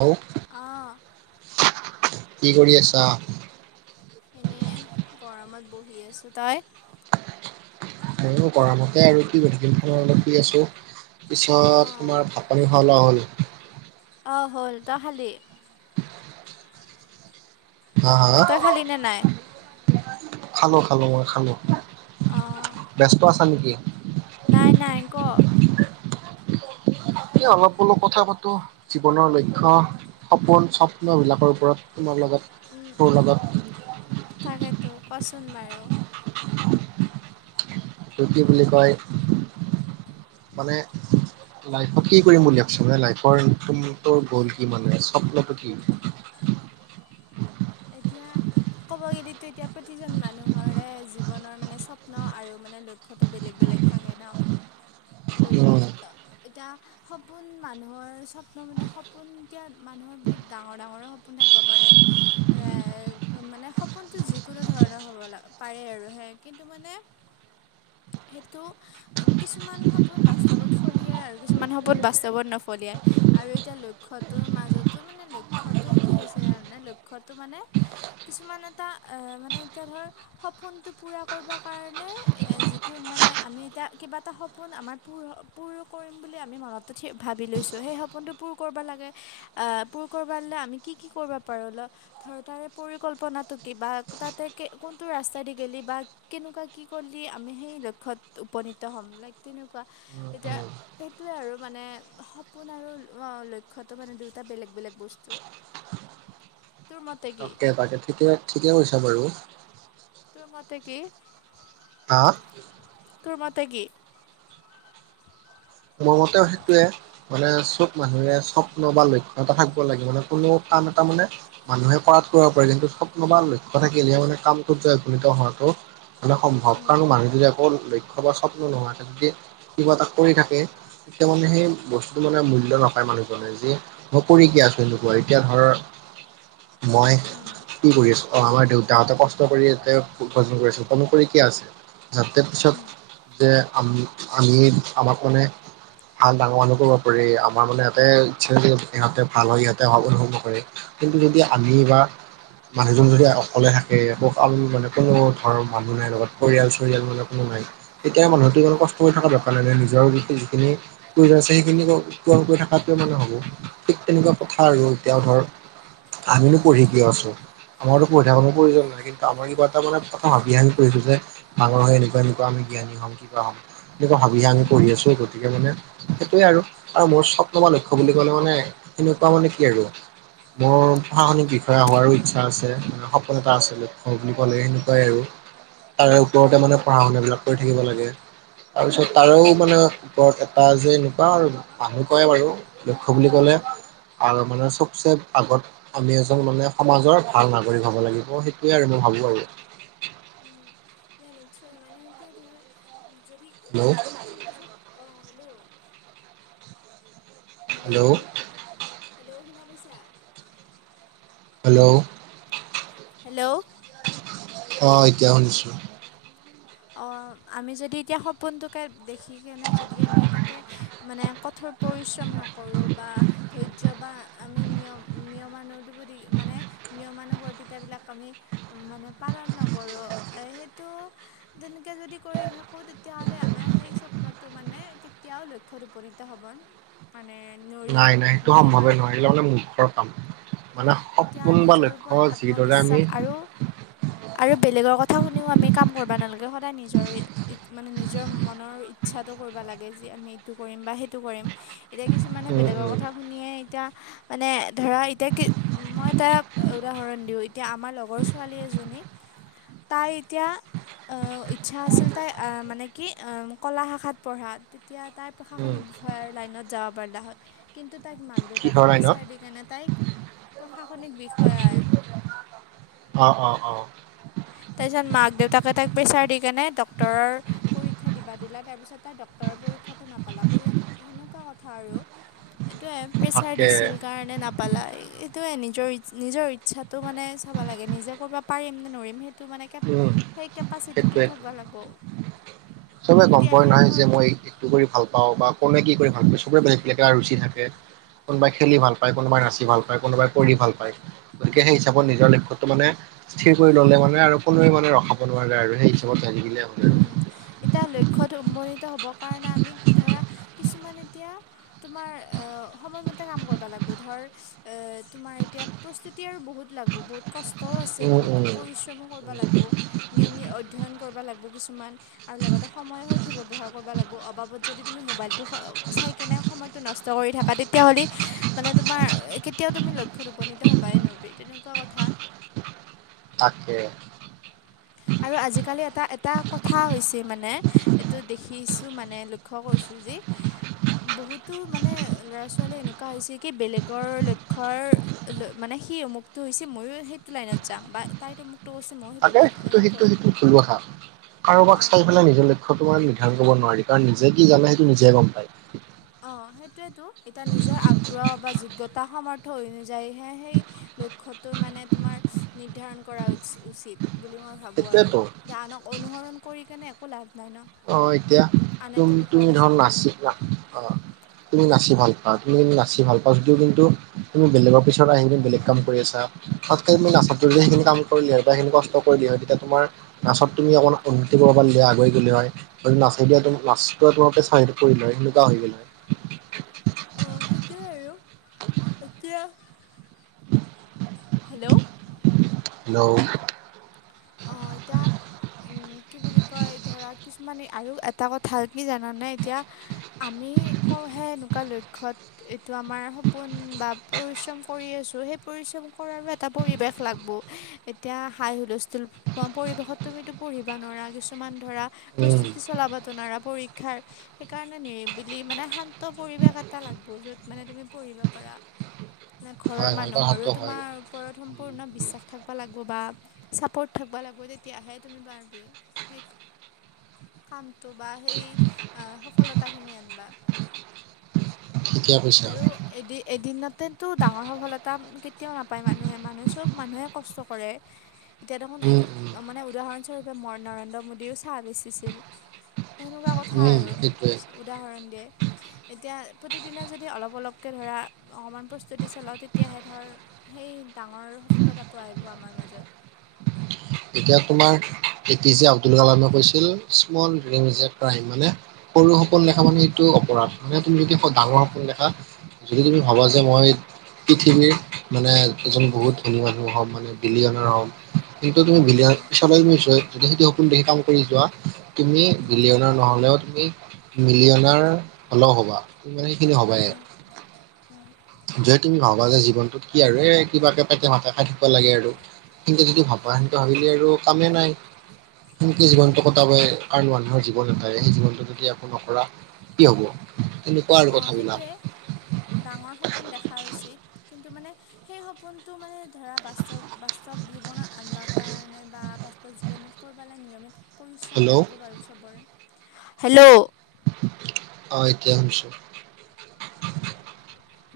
Hello আহ কি কৰি আছা এনেই গৰমত বহি আছোঁ তাই ম কৰা মতে আৰু কি মেডিকেলখনৰ অলপ দি আছো তাৰ পিছত অঁ তোমাৰ ভাত পানী খোৱা লোৱা হ'ল অঁ হল ত খালি হা হা তই খালি নে নাই খালো খালো মই খালো অঁ ব্যস্ত আছা নেকি নাই নাই ক এতিয়া অলপ অলপ কথা পাতোঁ জীৱনৰ লক্ষ্য সপোন স্বপ্নবিলাকৰ ওপৰত তোমাৰ উম লগত তোৰ উম লগত তাকেতো কচোন বাৰো জুতি বুলি কয় মানে লাইফক কি কৰিম উলিয়াবছ মানে লাইফৰ গ'ল কি মানে স্বপ্নটো কি উম এতিয়া ক'ব গ'লেো এতিয়া প্ৰতিজন মানুহৰে জীৱনৰ মানে স্বপ্ন আৰু মানে লক্ষ্যটো বেলেগ বেলেগ থাকে ন অ লক্ষ্য এতিয়া সপোন মানুহৰ স্বপ্ন মানে সপোন এতিয়া মানুহৰ বহুত ডাঙৰ ডাঙৰ সপোন কো থাকিব পাৰে [inaudible] মানে সপোনটো যিকোনো ধৰণৰ হ'ব পাৰে আৰু সে কিন্তু মানে উ সেইটো কিছুমান সপোন বাস্তৱত ফলিয়াই আৰু কিছুমান সপোন বাস্তৱত নফলিয়াই আৰু এতিয়া লক্ষ্যটোৰ মাজতো মানে লক্ষ্যতটোও কি হৈছে তাৰানে লক্ষ্য টো মানে কিছুমান এটা আহ মানে এতিয়া ধৰ সপোনটো পুৰা কৰিব কাৰণে যিটো মানে আমি এতিয়া কিবা এটা সপোন আমাৰ প পূৰ কৰিম বুলি আমি মনতো থাক ভাবি লৈছোঁ সেই সপোনটো পূৰ কৰিব লাগে পূৰ কৰিব লে আমি কি কি কৰিব পাৰোঁ অল ধ তাৰে পৰিকল্পনাটো কি বা তাতে কোনটো ৰাস্তাই দি গেলি বা কেনেকুৱা কি কৰি আমি সেই লক্ষ্যত উপনীত হ'ম লাইক তেনেকুৱা উম এতিয়া উম সেইটোৱে আৰু মানে সপোন আৰু লক্ষ্যতো মানে দুয়টা বেলেগ বেলেগ বস্তু [inaudible] তোৰ মতে কি তাকে তাকে ঠিকে ঠিকে কৈছা বাৰু তোৰ মতে কি হ টোৰ মতে কি মোৰ মতেও সেইটোয়ে মানে চব মানুহে স্বপ্ন বা লক্ষ্যতা থাকিব লাগে মানে কোনো ক এটা মানে মানুহে কৰাত কৰিব পাৰে কিন্তু স্বপ্ন বা লক্ষ্য থাকিলেহে মানে কামটোত জয়নিত হোৱাটো মানে সম্ভৱ কাৰণো মানুহ যদি আকৌ লক্ষ্য বা স্বপ্ন নোহোৱাক যদি কিবা এটা কৰি থাকে। এতিয়া মানে সেই বস্তুটো মানে মূল্য নাপায়, মানুহজনে যি কৰি গছ কিন্তু কোৱা এতিয়া ধৰ মই উম কি কৰি আছো অ আমাৰ দেউতাহঁতে কষ্ট কৰি ইতে ভ কৰিছিল ক কৰি কিয় আছে যতে পিছত যে আ আমি আমাক মানে ভাল ডাঙৰ মানুহ কৰিব পাৰি আমাৰ মানে এটা ইচ্ছা ইহঁতে ভাল হয় ইহঁতে [unintelligible] কিন্তু যদি আমি বা মানুহজন যদি অকলে থাকে অ', মানে কোনো ধৰৰ মানুহ নাই লগত পৰিয়াল চৰিয়াল মানে কোনো তেতিয়া মানুহতো কষ্ট কৰি থকা বেপাৰ নে নিজৰ সি [unintelligible] প্ৰয়োজনছে সেইখিনিৎ পৰণ কৰি থকাৱে মানে হ'ব ঠিক তেনেকুৱা কথা আৰু এতিয়াও ধৰ। আমিনো পঢ়িক আছো আমাৰোপঢ়ি থাকা প্ৰয়োজন নাই কিন্তু আমাৰ কিবা এটা মানে প্ৰম ভাবি আ যে ডাৰ হৈ এনেুৱা এনেকুৱা আমি [unintelligible] আমি উম কৰি আছো গতিকে মানে সেইটোৱে আৰু মোৰ স্বপ্ন বা লক্ষ্য বুলি ক'লে মানে এনেকুৱা মানে কি আৰু মোৰ প্ৰশাসনিক বিষয়া হোৱাৰো ইচ্ছা আছে মানে সপোন এটা আছে লক্ষ্য বুলি ক'লে সেনেকুৱাই আৰু তাৰে ওপৰতে মানে পঢ়া শুনা বিলাক কৰি থাকিব লাগে তাৰপিছত তাৰেও মানে ওপৰত এটা যে এনেকুৱা আৰু মানুহ কয় বাৰু লক্ষ্য বুলি কলে আৰু মানে চবচে আগত আমি এজন মানে সমাজৰ ভাল নাগৰিক হব লাগিব সেইটোয়ে আৰু ম ভাবো আৰু। নিশ্চয় মানে এতিয়া ধৰ যদি এাৰ হেল্ল' সপোন চব অ', হ'লেও হেল্ল'। হেল্ল' শুনা পাইছা হেল্ল'। হেল্ল'। অ', এতিয়া শুনিছো অ', আমি যদি এতিয়া সপোনটোকে দেখি কেনে যদি আমি তাতে মানে কঠোৰ পৰিশ্ৰম নকৰোঁ বা ধৈ জ বা আমি নিয়ম নিয়মানুপতি মানে নিয়মান ৰ তেতিয়া বিলাক আমি মানে পালন নকৰো এ সেইটো তেনেকৈ যদি কৰি থাকোঁ তেতিয়াহ'লে আমাৰ সেই স্বপনটো মানে কেতিয়াও লক্ষ্যত উপনীত হ'ব মানে নোৱাৰি নাই, নাই সেইটো নোৱাৰিম সম্ভৱে নহয় মানে আৰু মূৰ্খৰ কাম মানে এতিয়া সপোন বা নিজৰ ওপৰত লক্ষ্য যিদৰে আত্মবিশ্বাস আমি আৰু আৰু বেলেগৰ কথা শুনিও আমি কাম কৰিবা নালাগে সদায় নিজৰ মানে নিজৰ মনৰ ইচ্ছাটো কৰিব লাগে যে আমি এইটো কৰিম বা সেইটো কৰিম এতিয়া কিছুমানে উম বেলেগৰ উম কথা শুনিয়ে এতিয়া মানে ধৰা এতিয়া কি মই তাক উদাহৰণ দিওঁ এতিয়া আমাৰ লগৰ ছোৱালী এজনী তাই এতিয়া আহ ইচ্ছা আছিল তাই আহ মানে কি কলা শাখাত পঢ়া তেতিয়া তাই উম প্ৰশাসনিক বিষয়ৰ লাইনত যাব পাৰিলে হয়। কিন্তু তাইক মাক দেউতাকে কিহৰ লাইনত প্ৰেছাৰ দিকেনে তাইক প্ৰশাসনিক বিষয়াৰ অ অ অ তাৰপিছত মাক দেউতাকে তাইক প্ৰেছাৰ দি কেনে ডক্টৰৰ পৰীক্ষা দিবা দিলা তাৰপিছত তাই তাৰ পৰীক্ষাটো নাপালে তেনেকুৱা কথা আৰু এইটোৱে প্ৰেছাৰ তাকে দিছিল কাৰণে নাপালা এইটোৱে নিজৰ নিজৰ ইচ্ছাত ত মানে চাব লাগে নিজে কৰিব পাৰম নে নৰিম সেই তো মানে কে উম সেই কেপাচিটিটোও সেইটোৱেটো থাকিব লাগিব। চবে গম পোৱাই তেতিয়াহে নহয় যে ধৰ মই একটো কৰি ভাল পাওঁ বা কোনে কি কৰি চবৰে বেলেগ বেলেগ ৰুচি থাকে কোনোবাই খেলি ভাল পায় কোনোবাই নাচি ভাল পায় কোনোবাই কৰি ভাল পায় গতিকে সেই হিচাপত নিজৰ লক্ষ্যটো মানে স্থিৰ কৰি ল'লে মানে আৰু কোনোৱে মানে ৰখাব নোৱাৰে আৰু সেই হিচাপত যাই থাকিলে হ'ল আৰু উম এতিয়া লক্ষ্যত উপনিত হ'বৰ কাৰণে আমি ধৰা কিছুমান এতিয়া তোমাৰ সময়মতে কাম কৰিব লাগে বোধৰ তোমাৰ এতিয়া প্ৰস্তুতি আৰু বহুত লাগব বহুত কষ্টও আছে উম বহুত উম পৰিশ্ৰমো কৰিব উম লাগিব নিয়মিত অধ্যয়ন কৰিব লাগিব কিছুমান আৰু লগতে সময়ো সঠিক ব্যৱহাৰ কৰিব লাগিব অবাবত যদি তুমি মোবাইলটো চাই কেনে সময়টো নষ্ট কৰি থাকা তেতিয়াহ'লে মানে তোমাৰ কেতিয়াও তুমি লক্ষ্যত উপনীত হবাই নোৱাৰিবা তেনেকুৱা কথা তাকে আৰু আজিকালি এটা এটা কথা হৈছে মানে এইটো দেখিছোঁ মানে লক্ষ্য কৰিছোঁ যি [inaudible] বহুতো মানে ল'ৰা ছোৱালী এনেকুৱা হৈছে কি বেলেগৰ লক্ষ্য মানে সেই অমুকটো হৈছে ময়ো সেইটো লাইনত যাম বা তাইত অমুকটো কৰিছে মইয়ো সেইটো তাকে সেইটো সেইটো কৰিম সেইটো ভুল কথা কাৰোবাক অঁ চাই পেলাই নিজলৈ লক্ষ্যটো নিৰ্ধাৰণ কৰিব নোৱাৰি কাৰণ নিজে কি জানে সেইটো নিজে গম পায় অ সেইটোৱেতো এতিয়া নিজৰ আগ্ৰহ বা যোগ্যতা সৰ্থ যাইহে সেই লক্ষ্যটো মানে তোমাৰ নিৰ্ধাৰণ কৰা উচ উচিত বুলি মই ভাবোঁ আৰু সেইটোৱেতো যে আনক অনুসৰণ কৰি কেনে একো লাভ নাই ন আহ এতিয়া আনেতো তুমি তুমি নোখোৱাৰ ধৰা পিছত নাচিবা অ তুমি নাচি ভাল পোৱা তুমি কিন্তু নাচি ভাল পোৱা যদিও কিন্তু তুমি বেলেগৰ পিছত আহি বেলেগ কাম কৰি আছা তাতকে তুমি নাচতটো যদি সেইখিনি কাম কৰিলে হয় বা সেইখিন কষ্ট কৰিলে হয় তেতিয়া তোমাৰ নাচত তুমি অকণমান উন্নতি কৰালে আগুৱ গলে হয় যদি নাচ দিয়া নাচ তোমাৰ পেচনটো কৰি লয় তেনেকুৱা হৈ গেলাই অঁ সেইটোৱে আৰু এতিয়া [inaudible] হেল্ল' হেল্ল অঁ এতিয়া কি বুলি কয় ধৰা কিছুমানে আৰু এটা কথা কি জানানে এতিয়া আমি কঁও সে এনেকুৱা লক্ষ্যত এইটো আমাৰ সপোন বা পৰিশ্ৰম কৰি আছো সেই পৰিশ্ৰম কৰ এটা পৰিবেশ লাগিব এতিয়া হাই হুলস্থ পৰিৱেশত তুমিতো পঢ়িবা নোৱাৰা কিছুমান ধৰা উম প্ৰস্তুতি চলাবাতো নোৱাৰা শিক্ষাৰ সেইকাৰণে নিৰিবিলি মানে শান্ত পৰিৱেশ এটা লাগিব য'ত মানে তুমি পঢ়িব পাৰা [inaudible] [unintelligible] ঘৰৰ হয় হয় মানুহৰো কথাটো হয় তোমাৰ ওপৰত সম্পূৰ্ণ বিশ্বাস থাকিবা লাগিব বা চাপৰ্ট থাকিব লাগিব তেতিয়াহে তুমি পাৰিবি সেই কাম বা সেই সফলতা খিনি আনিবা থিকে আৰু এদিন এদিনতেতো ডাঙৰ সফলতা কেতিয়াও নাপায়। মানুহে-মানুহে চব মানুহে [unintelligible] এতিয়া দেখ উম উম মে উৰণ স্বৰূপে ম নৰেন্দ্ৰ মোদীয়েও চাহ বেচিছিল সেনেকুৱা কথা উম আৰু সেইটোৱে উদাহৰণ দিয়ে এতিয়া প্ৰতিদিনা যদি অলপ অলপ ক ধৰা অকণমান প্ৰস্তুতি চলাওঁ তেতিয়াহে ধৰ সেই ডাঙৰ আৰু সফলতাটো আহিব আমাৰ মাজত এতিয়া তোমাৰ এ পি জে আব্দুল কালামে কৈছিল। স্মল ক্ৰম মানে সৰু সকল লখা মানে এইটো অপৰাধ মানে তুমি যদি ডাঙৰ সপোননি দেখা যদি তুমি ভাবা যে মই পৃথিৱীৰ মানে এজন বহুত ধনী মানুহ হম মানে বিলিয়নাৰ হম সেই তুমি বিলিয়নৰ পিছ তুমি য যদি সেইটো সপোন দেখি কাম কৰি যোৱা তুমি বিলিয়নৰ নহলেও তুমি মিলিয়নাৰ হ'লেও হ'বা তুমি মানে এইখিনি হ'বায়ে অঁ যদি তুমি ভবা যে জীৱনটোত কি আৰু এই কিবাকে পেটে মাতে খাই থাকিব লাগে আৰু। কিন্তু যদি ভাবা সেনটো ভাবিলি আৰু কামেই নাই। সেনেকে জীৱনটো কটাব কাৰ মানুহৰ জীৱন নটায় সেই জীৱনটো যদি একো নকৰা কি হ'ব তেনেকুৱা আৰু অ', কথাবিলাক সেইটোৱে ডাঙৰ সপোন দেখা উচিত কিন্তু মানে সেই সপোনটো মানে ধৰা বাস্তৱ বাস্তৱ জীৱনত আনিব কাৰণে বা জীৱনত কৰিবালৈ নিয়মিত পৰিশ্ৰম হেল্ল' লাগব বাৰু চবৰে হেল্ল', অ, এতিয়া আহিছো।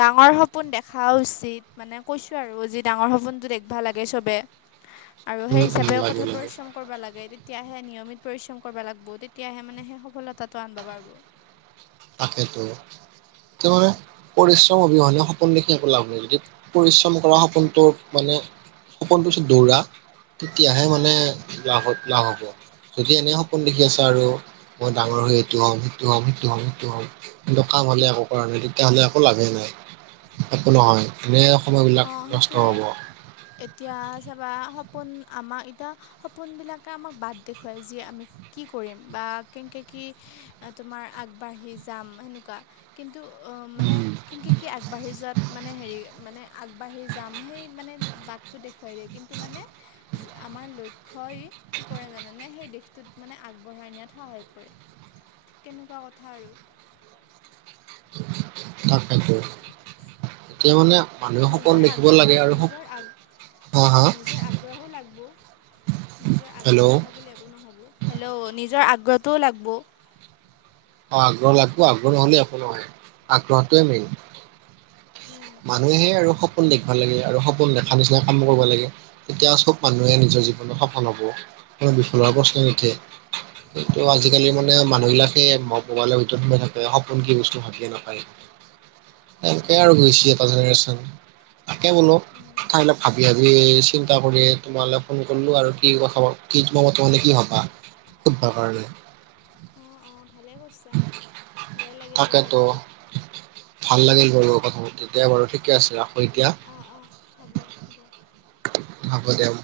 ডাঙৰ সপোন দেখা উচিত মানে কৈছো আৰু আজি ডাঙৰ সপোনতটো দেখিবা লাগে চবে [inaudible] আৰু সেই উম হিচাপেও কথ লাগে লাগে পৰিশ্ৰম কৰিব লাগে। তেতিয়াহে নিয়মিত পৰিশ্ৰম কৰিব লাগিব। তেতিয়াহে মানে সেই সফলতাটো আনব পাৰিব। তাকেতো তোৰ পৰি অবিহনে সপোন দেখি একো লাভ হয়। যদি পৰিশ্ৰম কৰা সপোনটো মানে সপোনটো পিত দৌৰা তেতিয়াহে মানে অঁ য হ লাভ হ'ব যদি এনে সপোন দেখি আছে আৰু মই ডাঙৰ হৈ এইটো হ'ম সেইটো হ'ম সেইটো হ'ম কিন্তু কাম হলে একো কৰা নাই তেতিয়া হ'লে একো লাভে নাই একো নহয় এনে সময়বিলাক অ', নষ্ট সেইটয়ে হ'ব এতিয়া চাবা সপোন আমাক এতিয়া সপোনবিলাকে আমাক বাদ দেখুৱায় যে আমি কি কৰিম বা কেনেকে কি তোমাৰ আগবাঢ়ি যাম সনেকুৱা কি? টো অ মানে উম কিন কি-কি আগবাঢ়ি যোৱাত মানে হেৰি মানে আগবাঢ়ি যাম সেই মানে বাটটো দেখুৱাই দিয়ে। কিন্তু মানে আমাৰ লক্ষ্যই কি কৰে জানোনে সেই দেশটোত মানে আগবঢ়াই নিয়াত সহায় কৰে। ঠিক তেনেকুৱা কথা আৰু [inaudible] তাক সেইতো এতিয়া মানে মানুহে সপোন নিজৰ দেখিব লাগে আগ্ৰহৰ আৰু সপ হা নিজৰগ হা অ' নিজৰ আগ্ৰহো লাগিব। নিজৰ হেল্ল' আগ্ৰহ নাথাকিলে একো নহ'ব হেল্ল' নিজৰ আগ্ৰহটোও লাগিব। অ', আগ্ৰহ লাগিব আগ্ৰহহ'লে একো নহয়। আগ্ৰহটোৱে মেইন উম, মানুহে আৰু সপোন দেখিবা লাগে আৰু সপোন দেখা নিচিনা কাম কৰিব লাগে। তেতিয়া চব মানুহে নিজৰ সল হব বিফলৰ প্ৰশ্ন উম, নঠে সটো আজিকালি মানে মানুহবিলাক স ম পলৰ ভিতৰত সোমে থাকে সপোন কি বস্তু ভাবিয়ে নাপায়। তেনেকে আৰু তাকে গৈছ এটা জেনেৰেশ্যন তাকে বোলো উম, খাইিল ভাবি-ভাবি চিন্তা কৰি তোমালৈ ফোন কৰিলো আৰু কি কথা কিম তে কি হবা খু ভাহৰলৈ আহ অ ভালে কৈছা ভালে লাগিল কথা তাকেতো পাতি ভাল লাগেিল বল কথা তেতিয়াাই বাৰু ঠিকে আছে ৰাখো উম, এতিয়া অ', অ', হ'ব দে। বাম